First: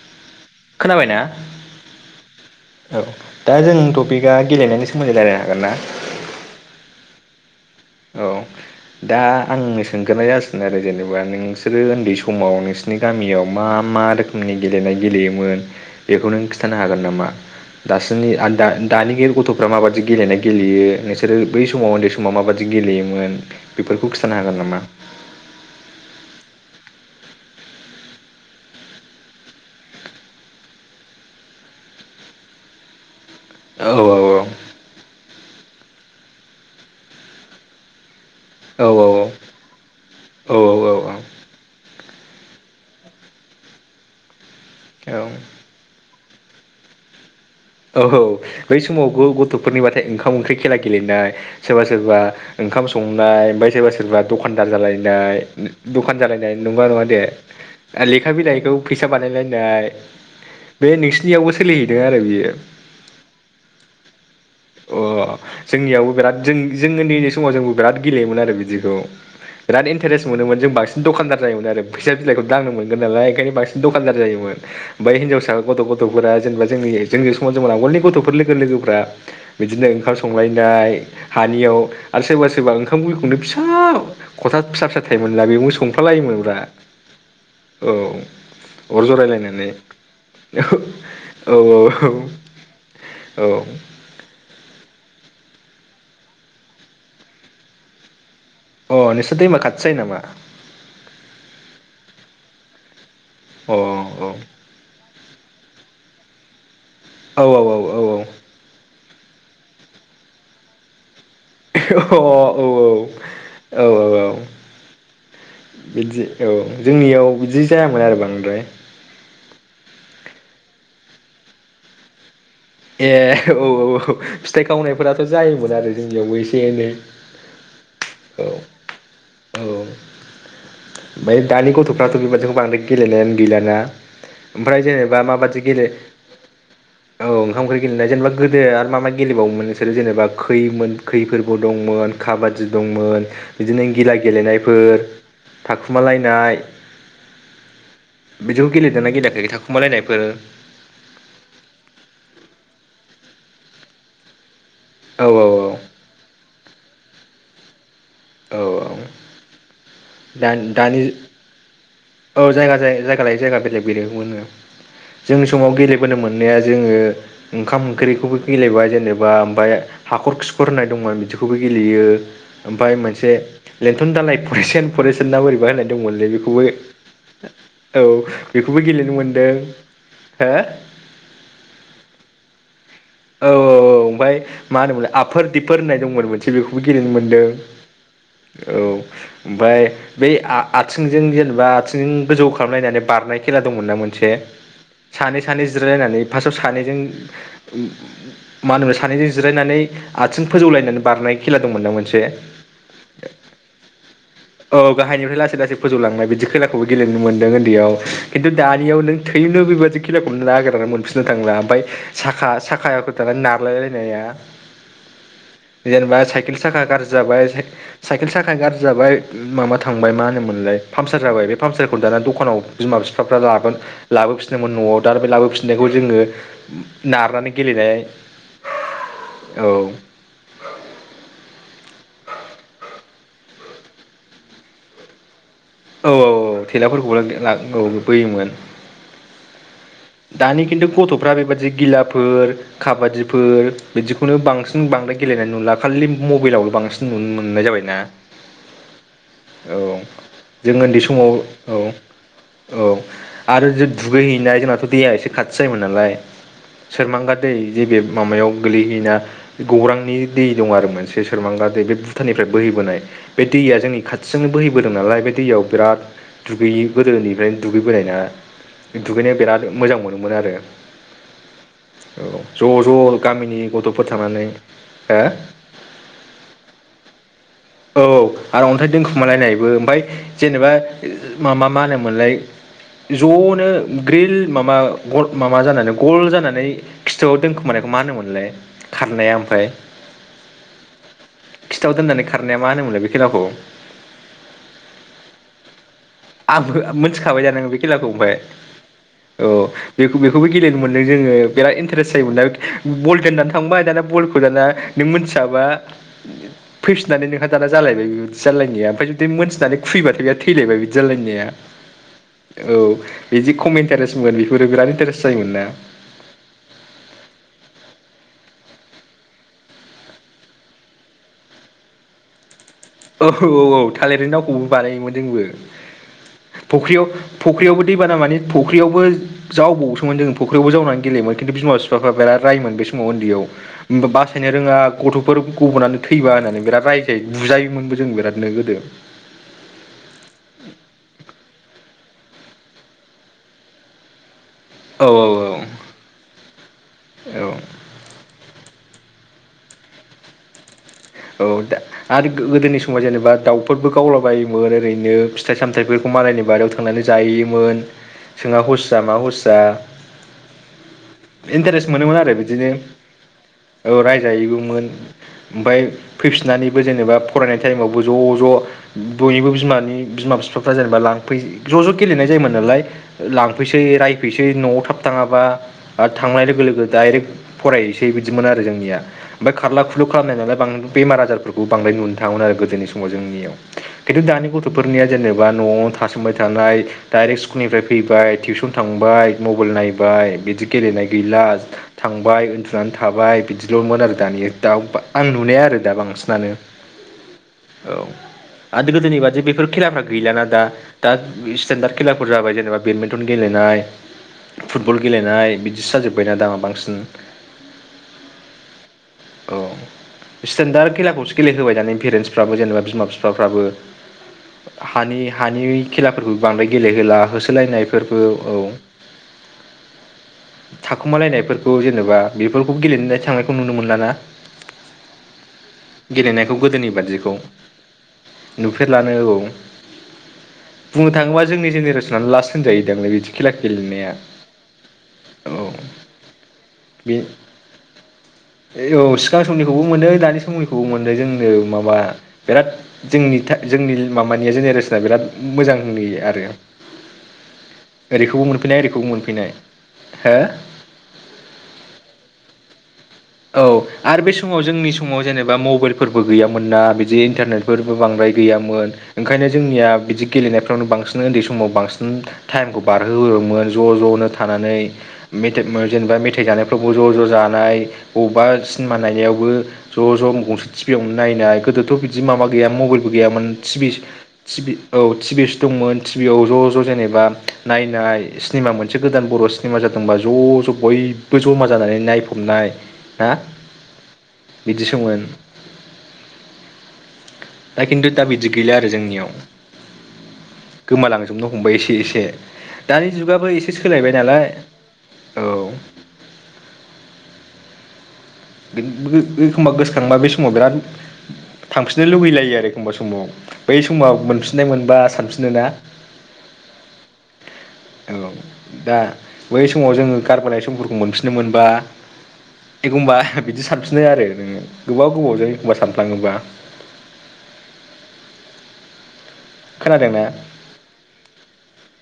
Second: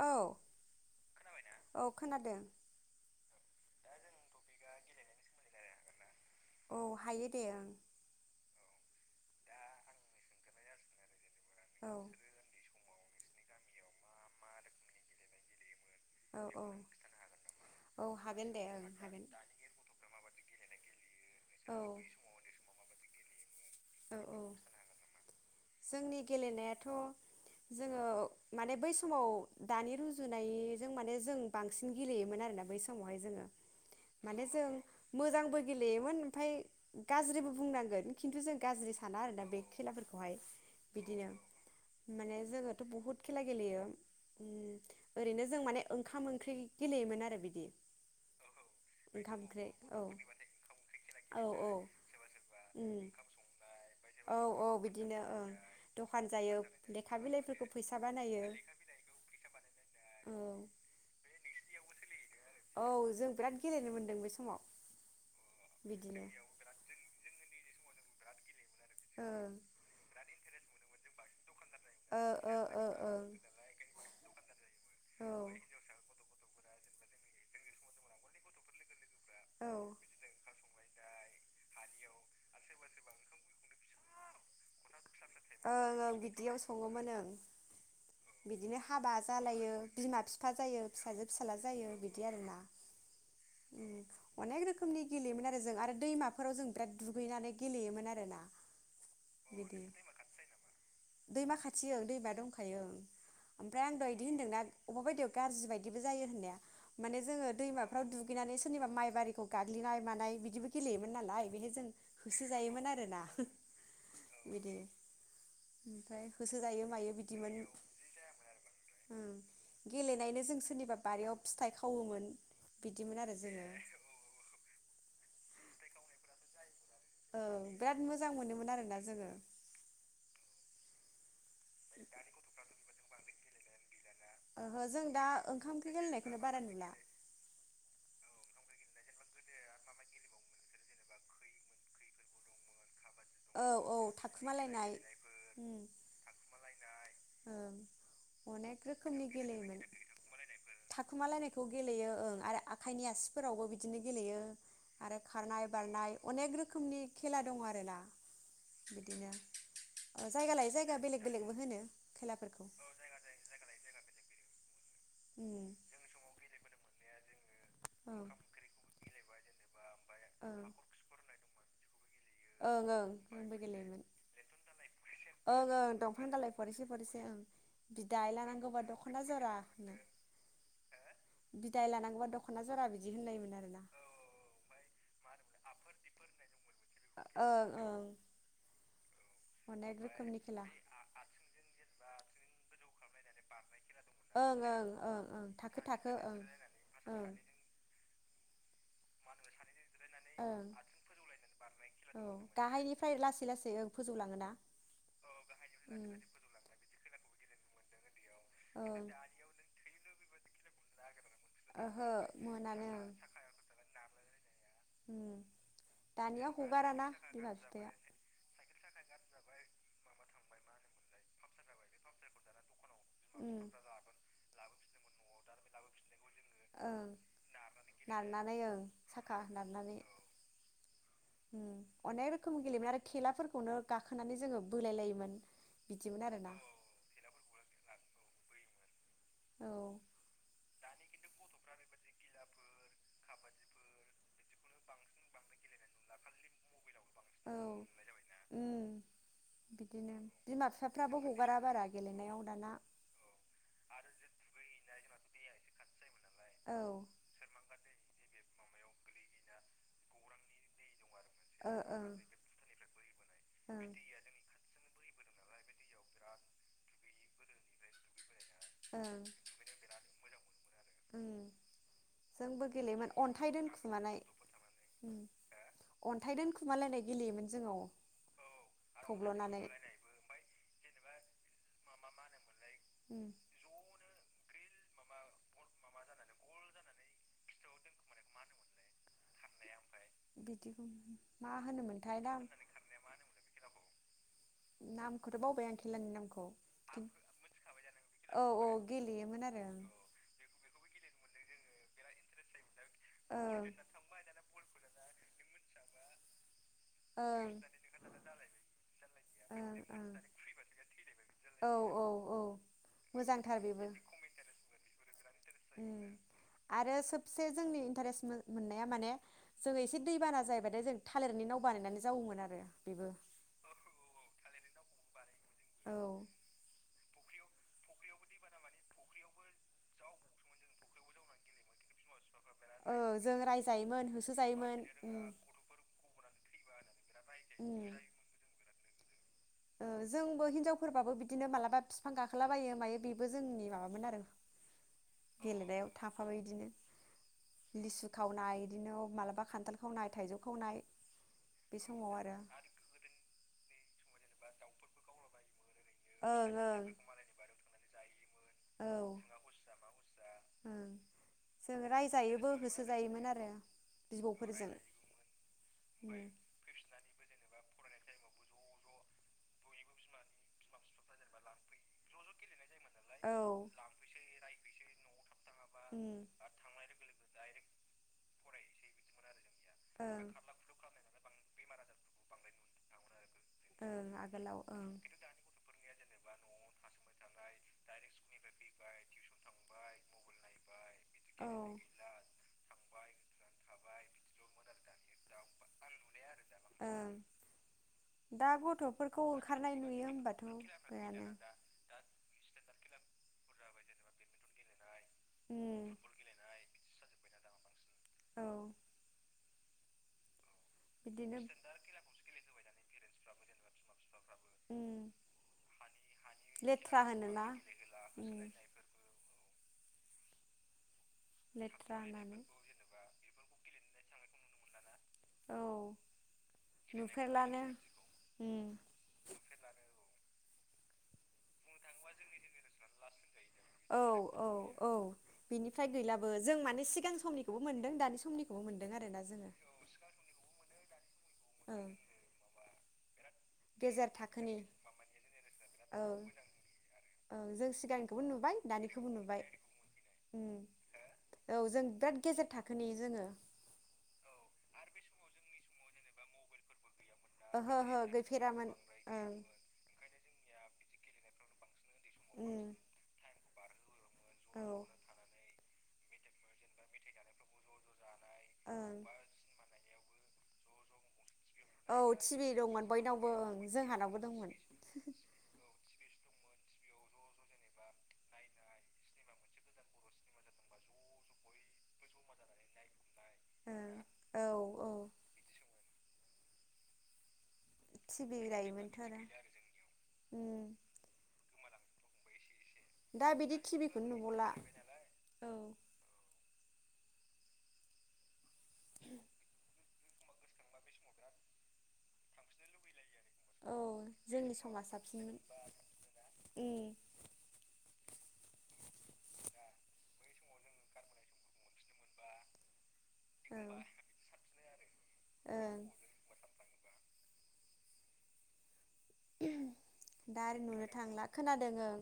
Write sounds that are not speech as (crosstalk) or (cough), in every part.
औ खोनाबायना? औ खोनादों औ दा जों टपिकआ गेलेनायनि सोमोन्दै रायजलायनो हागोनना? औ हायो दे ओं। औ दा आं सोंगोरनाय जासिनो आरो जेनेबा ब्ला नोंसोरो औ उन्दै समाव नोंसि सिनि गामियाव मा मा रोखोमनि गेलेनाय गेलेयोमोन? बेखौ नों औ औ खिन्थानो हागोन नामा औ दासिमनि हागोन दे दा ओं दानि हागोन गथ'फ्रा माबायदि गेलेनाय? गेलेयो नोंसोरो बै औ समाव उन्दै समाव मा गेलेयोमोन बेफोरखौ औ खिथानो औ हागोन नामा? जोंनि गेलेनायाथ' जोङो माने बै समाव दानि रुजुनायजों माने जों बांसिन गेलेयोमोन आरोना बै समावहाय जोङो। औ माने जों मोजांबो गेलेयोमोन ओमफ्राय गाज्रिबो बुंनांगोन खिन्थु जों औ गाज्रि साना आरोना बे खेलाफोरखौहाय। औ बिदिनो माने जोङोथ' बुहुत खेला गेलेयो उम औ औ ओरैनो जों माने ओंखाम ओंख्रि गेलेयोमोन आरो बिद औ औ बै समाव ओंख्रि औ गथ'फोरनिबाथाय ओंखाम ओंख्रि खेला गेलेनाय औ औ सोरबा सोरबा ओंखाम उम संनाय ओमफ्राय सोरबा सोरबा सोरबा औ दखानदार औ बिदिनो जालायनाय ओं दखान जालायनाय जायो नंगौना नङा लेखा दे बिलाइफोरखौ फैसा लेखा बानायो बिलाइखौ फैसा बानायलायनाय औ बे नोंसिनि यावबो सोहैदों आरो बियो। अ औ जों बिराद गेलेनो मोनदों बे समाव जोंनियावबो बिदिनो बिराद जों जों उन्दैनि समाव जोंबो बिराद गेलेयोमोन आरो बिदि खौ ओं बिराद इन्टारेस्ट मोनोमोन जों बांसिन दखानदार जायोमोन आरो मोन फैसा ओ बिलायखौ ओ दांनो ओ मोनगोन नालाय ओंखायनो बांसिन दखानदार जायोमोन बै औ हिनजावसा गथ' गथ'फोरा जेनबा जोंनि जोंनि समाव जों आगोलनि गथ'फोर लोगो लोगोफ्रा बिदिनो ओं ओंखाम संनाय (unintelligible) हानियाव आरो सोरबा सोरबा ओंखाम (unintelligible) खौनो फिसा खथा फिसा फिसा थायोमोनब्ला बेबो ओं ओं संफ्लालायोमोनब्रा बिदियाव सङोमोन ओं औ बिदिनो अर हाबा जरायलायनानै जालायो बिमा बिफा जायो फिसाजो औ फिसाज्ला जायो बिदि आरो औ (unintelligible) रोखोमनि गेलेयोन आरो जों आरो दैमाफोराव जों बिराद दुगैनानै गेलेयोमोन आरो ना अ नोंसोर दैमा खाथि जायो नामा? दैमा खाथि ओ दैमा दंखायो अ ओमफ्राय आं दा बिदि औ होन्दों ना अबेबा बायदियाव गाज्रि बायदि जायो होननाया माने औ जोङो औ अ औ दैमाफ्राव दुगैनानै सोरनिबा माइ बारिखौ गाग्लिनाय मानाय बिदिबो गेलेयो नालाय बेहाय जों होसो औ जायोमोन आरोना औ औ औ बिदि बिदि ओमफ्राय औ होसोजायो मायो जोंनियाव बिदिमोन बिदि जायामोन आरो बांद्राय ओं गेलेनायनो जों सोरनिबा बारियाव फिथाइ खावोमोन ए बिदिमोन आरो जोङो औ औ औ फिथाइ खावनायफोराथ' जायोमोन आरो जोंनियावबो एसे एनै औ बिराद मोजां औ मोनोमोन आरोना जोङो। ओमफ्राय दानि गथ'फ्राथ' बेबादि बांद्राय गेलेनायानो गैलाना ओमफ्राय ओहो जों दा जेनेबा माबादि ओंखाम गेले ओंख्रि गेलेनायखौनो बारा नुला औ ओंखाम ओंख्रि गेलेनाय जेनेबा गोदो आरो मा मा गेलेबावोमोन नोंसोरो जेनेबा खैमोन खैफोरबो दंमोन काबादि दंमोन औ बिदिनो औ गिला थाखुमालायनाय गेलेनायफोर थाखुमालायनाय (inaudible) बिदिखौ अनेक गेलेदोंना रोखोमनि गेलेयाखै गेलेयोमोन थाखुमालायनायफोर थाखुमालायनायखौ गेलेयो ओं। आरो आखाइनि आसिफोरावबो बिदिनो गेलेयो आरो औ खारनाय बारनाय अनेक रोखोमनि खेला दं आरोना। औ औ बिदिनो ओ दा जायगा लायै जायगा दानि बेलेग बेलेगबो होनो औ खेलाफोरखौ जायगा जायगा लायो जायगा बेलेग बेलेग मोनो जोंनि उम समाव गेलेबोनो मोननाया जोङो (inaudible) ओंखाम औ ओंख्रिखौबो गेलेबाय जेनेबा ओमफ्राय हाखर खिखर ओं होननाय दंमोन बिदि बेखौबो गेलेयो ओं ओमफ्राय ओं। मोनसे जोंबो गेलेयोमोन लेन्थन दालाइ परेसेन परेसेन ना बोरैबा ओं होनाय ओं दंफां दंमोनलै दालाय बेखौबो फरिसे फरिसे ओं औ बिदाय बेखौबो लानांगौबा गेलेनो दख'ना मोनदों, जरा होननाय हो। बिदाय लानांगौबा (unintelligible) औ औ आरोना औ ओमफाय मा होनोमलाय आब। फोर दिफोर होननाय दंमोन मोनसे बेखौबो गेलनो मोनदों, ओं ओं औ ओमफाय अनेक बे रोखोमनि आ खेला आथिंजों जेनेबा आथि (unintelligible) गोजौ खालामलायनानै बारनाय खेला दंमोन ना मोनसे, ओं ओं ओं सानै ओं सानै थाखो थाखो जिरायलायनानै ओं फार्स्टआव सानैजों ओं (unintelligible) मा होनोमोन सानैजों जिरायनानै आथिं ओं फोजौलायनानै बारनाय खेला दंमोन ना मोनसे, औ गाहायनिफ्राय लासै लासै ओं फोजौलाङोना औ गाहायनिफ्राय लासै लासै उम फोजौलांनाय बिदि खेलाखौबो खेलाखौबो गेलेनो मोन ओनदैआव खिन्थु दानियाव ओं नों थोयनो बेबादि खेलाखौनो नागेरना मोनफि (unintelligible) दांलाबाय ओहो साखा। मोनानो साखा ओं (unintelligible) नानै नारलाय लायनाया, उम जेनेबा दानिया साइकेल साखा हगाराना गाज्रि जाबाय बिमा साइ बिफाया साइकेल साखाया गाज्रि जाबाय माबा थांबाय मा होनोमोनलाय पामचार जाबाय, बे पामसारखौ दाना दखानाव बिमा बिफाफ्रा उम लाबोन लाबोफिनदोंमोन न'आव। दा बे लाबोफिननायखौ जोंङो ओं नारनानै गेलेनाय नारनानै ओं साखा औ नारनानै अम अनेक रोखोम गेलेनो आरो थेलाफोरखौनो गाखोनानै जोंङो बोलाय लायोमोन। औ बिदिमोन औ आरोना औ थेलाफोरखौबो औ बोयोमोन। औ दानि किन्थु गथ'फ्रा बेबादि गेलेया फोर खाबादिफोर बिदिखौनो बांसिन बांद्राय गेलेनाय नुला खालि मबाइलाव ल बां सिन नुनो औ मोननाय जाबायना उम औ बिदिनो बिमा जों ओन्दै बिफाफ्राबो समाव हगारा औ बारा गेलेनायाव दाना औ आरो जो दुगैहैनाय जोंनाथ दैया एसे खाथि जायोमोन नालाय औ ओ सोरमांगा दै जे बे माबायाव गोलैहैना गौरांनि दै दं आरो मोन सोरमांगा दै बे ओं भुटाननिफ्राय बोहैबोनाय बे दैया ओं जोंनि खाथिजोंनो बोहैबो नालाय बे दैयाव बिराद दुगैयो गोदोनिफ्रायनो दुगैबोनायना। ओं दुगैनायाव बिराद मोजां मोनोमोन आरो उम औ जोंबो गेलेयोमोन ज'-ज' अन्थाइ गामिनि गथ'फोर दोनखुमानाय थांनानै उम हो अन्थाइ दोनखुमालायनाय गेलेयोमोन जोङो औ आरो अन्थाइ थब्ल'नानै दोनखुमालायनायबो ओमफाय जेनेबा मा-मा-मा होनोमोनलाय उम ज'नो ग्रिल माबा माबा जानानै गल जानानै खिथुआव दोनखोमानायखौ मा होनोमोनलाय खारनाया ओमफ्राय बिदिखौ मा खिथाव दोननानै होनोमोनथाय दा खारनाया मा होनोमोनलाय बे खेलाखौ नामखौथ' बावबाय आं खेलानि नामखौ आंबो खिन मोनथिखाबाय दा नोङो बे खेलाखौ ओमफ्राय औ औ गेलेयोमोन औ आरो बेखौ-बेखौबो गेलेनो मोन जोंङो बिराद इन्टारेस्ट जायोमोनलां बल दोननानै थांबाय दाना बलखौ दाना नों मोन थियाबा ओं मिथिनानै नोंहा ओं दाना जालायबाय बे बिदि जालायनाया ओमफ्राय जुदि मोनथिनानै ओं ओं खुैबथाय बि थैलायबाय बिदि जालायनाया औ औ औ बिदि खम इन्टारेस्ट मोन बेफोरो बिराद इन्टारेस्ट जायोमोन ना अम आरो सबसे जोंनि इन्टारेस्ट मोन मोननाया माने जोङो एसे दैबाना जायोबाथाय जों थालिरनि नाव बानायनानै जावोमोन आरो। बेबो औ औ औ थालिर नाव खौबो बानायोमोन जोंबो औ फख्रियाव फुख्रियावबो दैबाना माने फुख्रियावबो जावबावोसोमोन जों फुख्रियावबो जावनानै गेलयोमोन खिन्थु बिमा बिफाफ्रा बिराद रायोमोन बे औ समाव जों रायजायोमोन उन्दैयाव बासायनो रोङा होसोजायोमोन उम गथ'फोर गबनानै थैबा होननानै बिराद रायजायो बुजायो उम मोनबो जों बिरादनो गोदो ओ जोंबो हिनजावफोरबाबो बिदिनो मालाबा बिफां गाखोलाबायो मायो बेबो जोंनि माबामोन आरो औ औ गेलेनायाव थाफाबा इदिनो औ लिसु खावनाय इदिनो मालाबा खान्थाल खावनाय थाइजौ खावनाय औ दा बे समाव आरो गोदोनि समाव जेनेबा दाउफोरबो गावलाबायोमोन ओरैनो फिथाइ साम थाइफोरखौ मालायनि ओं बारियाव ओं थांनानै जायोमोन सोंआ औ हसिया मा हसिया ओं जों इन्टारेस्ट मोनोमोन आरो रायजायोबो बिदिनो होसोजायोमोन आरो औ बिबौफोरजों रायजायोबोमोन ओमफाय उम फैफिननानैबो जेनेबा फरायनाय टाइमावबो ज' ज' बयनिबो बिमानि बिमा बिफाफ्रा जेनेबा लांफै ज' ज' गेलेनाय जायोमोन नालाय औ लांफैसै रायफैसै न'आव थाब थाङाबा आरो उम थांनाय लोगो लोगो डाइरेक्ट फरायसै बिदिमोन आरो जोंनिया ओमफाय खारला खुलु ओं खालामनाय नालाय बां मार आजारफोरखौबो बांद्राय नुनो थाङामोन आरो गोदोनि समाव जोंनियाव ओं खिन्थु दानि आगोलाव ओं गथ'फोरनिया जेनेबा न'आव थासोमबाय थानाय डाइरेक्ट स्कुलनिफ्राय फैबाय टिउसन थांबाय मबाइल नायबाय बिदि गेलेनाय गैला औ थांबाय उन्दुनानै। थाबाय बिदिल'मोन आरो दानि दा आं नुनाया। दा बांसिनानो ओं औ दा आरो गथ'फोरखौ गोदोनिबायदि बेफोर ओंखारनाय खेलाफोरा नुयो होमबाथ' गैलाना दा-दा बिरादनो इसटेनदार खेलाफोर जाबाय जेनबा। बेडमिन्टन गेलेनाय फुट फुटबल गेलेनाय उम बिदिसो जाजोब्बायना दामा बांसिन। (unintelligible) औ। औ। जोंदा खेलाखौ बिदिनो गेलेहोबाय पेरेन्टसफ्राबो जेनबा बिमा बि सामफ्राबो। उम हानि हानि खेलाफोरखौ बांद्राय लेथ्रा गेलेहोला होनोना होसो लायनायफोरखौ उम औ। थाखुमालायनायफोरखौ लेथ्रा जेनेबा होननानै बेफोरखौ गेलेनानै थाङो। खौ नुनो मोनला ना। औ गेलेनायखौ गोदोनि बादिखौ नुफेरलानो उम नुफेरलानो औ। बुंनो थाङोबा जोंनि जेनेरेसननानो लास। औ-औ-औ औ बिनिफ्राय गैलाबो जों माने सिगां बे समनिखौबो मोनदों दानि समनिखौबो मोनदों औ आरोना सिगां जोङो। समनिखौबो मोनो दानि समैखौबो मोनदों जोंनो ओं माबा बिराद। जोंनि जोंनि गेजेर माबानिया थाखोनि जेनेरेसना बिराद औ मोजांनि आरो औ जों सिगांनिखौबो ओरैखौबो नुबाय मोनफैनाय ओरैखौबो दानिखौबो नुबाय मोनफैनाय उम हो औ जों बिराद गेजेर थाखोनि जोङो। औ आरो बे समाव जोंनि समाव जेने बा मबाइलफोरबो गैयामोन ना बि (unintelligible) ओहो इन्टारनेटफोरबो ओहो बांद्राय गैफेरामोन गैयामोन ओं ओंखायनो जोंनिया बिदि। गेलेनायफ्रावनो बांसिन उन्दै समाव बां उम टाइम खौ बारहोयोमोन। ज' ज'। औ थानानै मेट्रिक। जेनेबा मेथाइ जानायफ्रावबो ज' ज' जानाय। बबा सिनेमा ओं नायावबो ज' ज' गंसे टिभियावनो। नायनाय औ गोदोथ' बिदि माबा टिभि गैया दंमोन मबाइलबो बयनावबो गैयामोन ओं टिभि जोंहानावबो दंमोन। टिभि औ टिभिसो दंमोन। टिभि आव ज' ज' जेनेबा नायनाय सिनेमा मोनसे गोदान बर' सिनेमा जादोंबा ज' ज' बयबो जमा जानानै नायफबनाय। हा ओ औ औ बिदिसोमोन। दा खिन्थु दा टिभि बिदि गैला आरो लायोमोनथ' जोंनियाव उम गोमालांजोबनो फंबाइ एसे एसे। दानि दा जुगाबो बिदि एसे टिभिखौनो सोलायबाय नालाय नुबावला औ। (unintelligible) थांबा बे समाव बिराद थांफिननो लुगैलायो आरो एखमबा समाव। औ बै समाव जोंनि मोनफिननाय समा मोनबा साबसिनमोन सानफिनो ना। उम औ दा बै समाव जोङो गारबोनाय समफोरखौ मोनफिननो मोनबा एखमबा। औ बिदि सानफिननाय आरो नोङो गोबाव गोबावजों एखमबा ओं सानफ्लाङोबा। खोनादोंना दा आरो नुनो थांला खोनादों ओं।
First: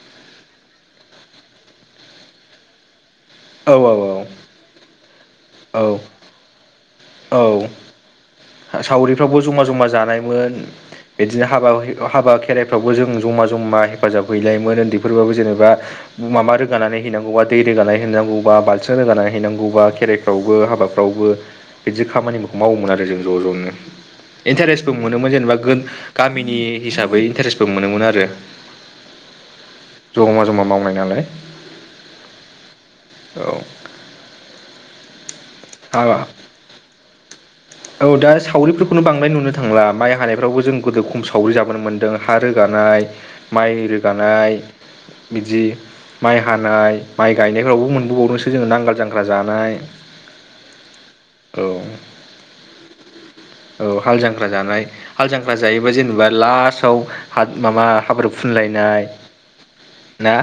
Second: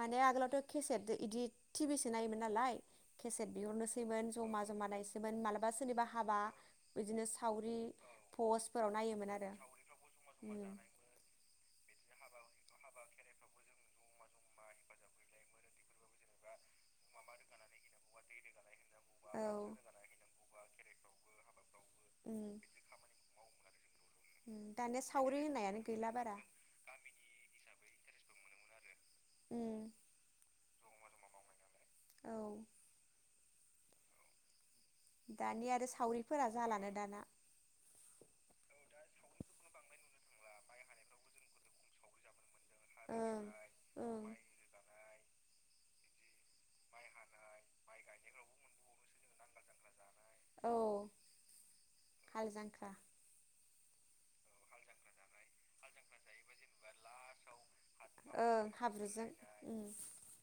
माने आगोलावथ' केसेट इदि टिभिसो नायोमोन नालाय। केसेट ओं औ औ बिहरनोसैमोन जमा जमा नायसैमोन माला बा औ सोरनिबा हाबा। बिदिनो सावरि फ सावरिफ्राबो ज'मा ज'मा जानायमोन उम बिदिआ। हाबा हाबा खेराइफ्रावबो जों ज'मा ज'मा हेफाजाब हैलायोमोन उन्दैफोरबाबो जेनेबा माबा रोगानानै हैनांगौबा दै रोगानानै हैनांगौबा बालथि रोगानानै औ हैनांगौबा खेराइफ्रावबो हाबा फ्रावबो। बिदि खामानिफोरखौ उम मावोमोन आरो जोङो। (inaudible) उम इन्टारेस्टबो दानिया मोनोमोन सावरि जेनेबा गो होननायानो गैला बारा गामिनि हिसाबै इन्टारेस्बो मोनोमोन आरो। उम जमा जमा मावनाय। नालाय। औ। औ। दानि आरो सावरिफोरा जालानो दाना। औ दा सावरिफोरखौनो बांद्राय नुनो थांला माइ हानायफ्रावबो जों गोदो खम सावरि जाबोनो मोनदों हा रोगानाय ओं माइ ओं रोगानाय बिदि माइ हानाय माइ गायनायफ्रावबो मोनबोबावदोंसो जोङो नांगाल जांख्रा जानाय औ ख्रा औ हाल जांख्रा जानाय हाल जांख्रा जायोबा जेनेबा लास्टआव हा माबा हाब्रु ओं फुनलायनाय हाब्रुजों उम ना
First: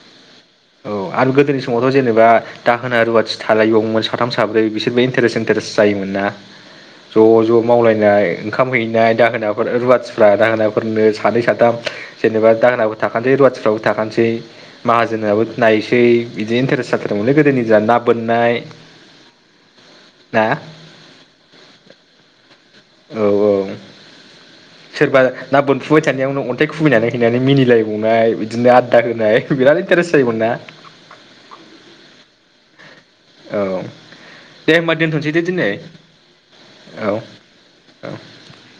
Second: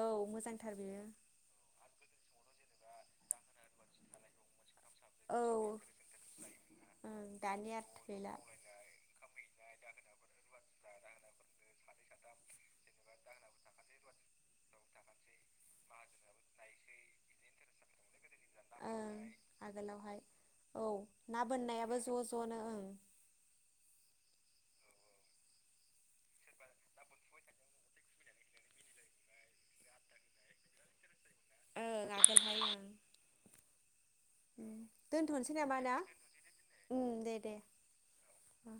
औ मोजांथार बेयो आरो गोदोनि समाव खौ जेनेबा दाहोना रुवाथि थालायबावमोन साथाम साब्रै बिसोर इन्टारेस औ इन्टारेस मोन ना ओं ज' ज' दानिया मावलायनाय गैला ओंखाम हैनाय दाहोनाफोर रुवाथिफ्रा दाहोना ओ हौवाफोरनो सानै साथाम जेनेबा दाहोनाबो थाखानोसै रुवाथिफ्राबो थाखानोसै माहाजोनाबो नायनोसै बिदिनो इन्टारेस्ट जाथारोमोन लै गोदोनि ज न बोननाय ओं आगोलावहाय ना औ ना बोननायाबो ज' ज'नो। ओं औ औ सोरबा ना बोनफुबाय थानायावनो अन्थाइ खुबैनानै हैनानै मिनिलायबावनाय बिदिनो आददा होनाय बिराद इन्टारेस्ट जायोमोन ना? औ आगोलहाय ओं। औ दे होमबा दोनथ'नोसै दे दिनै। नामा ना उम दे दे ओं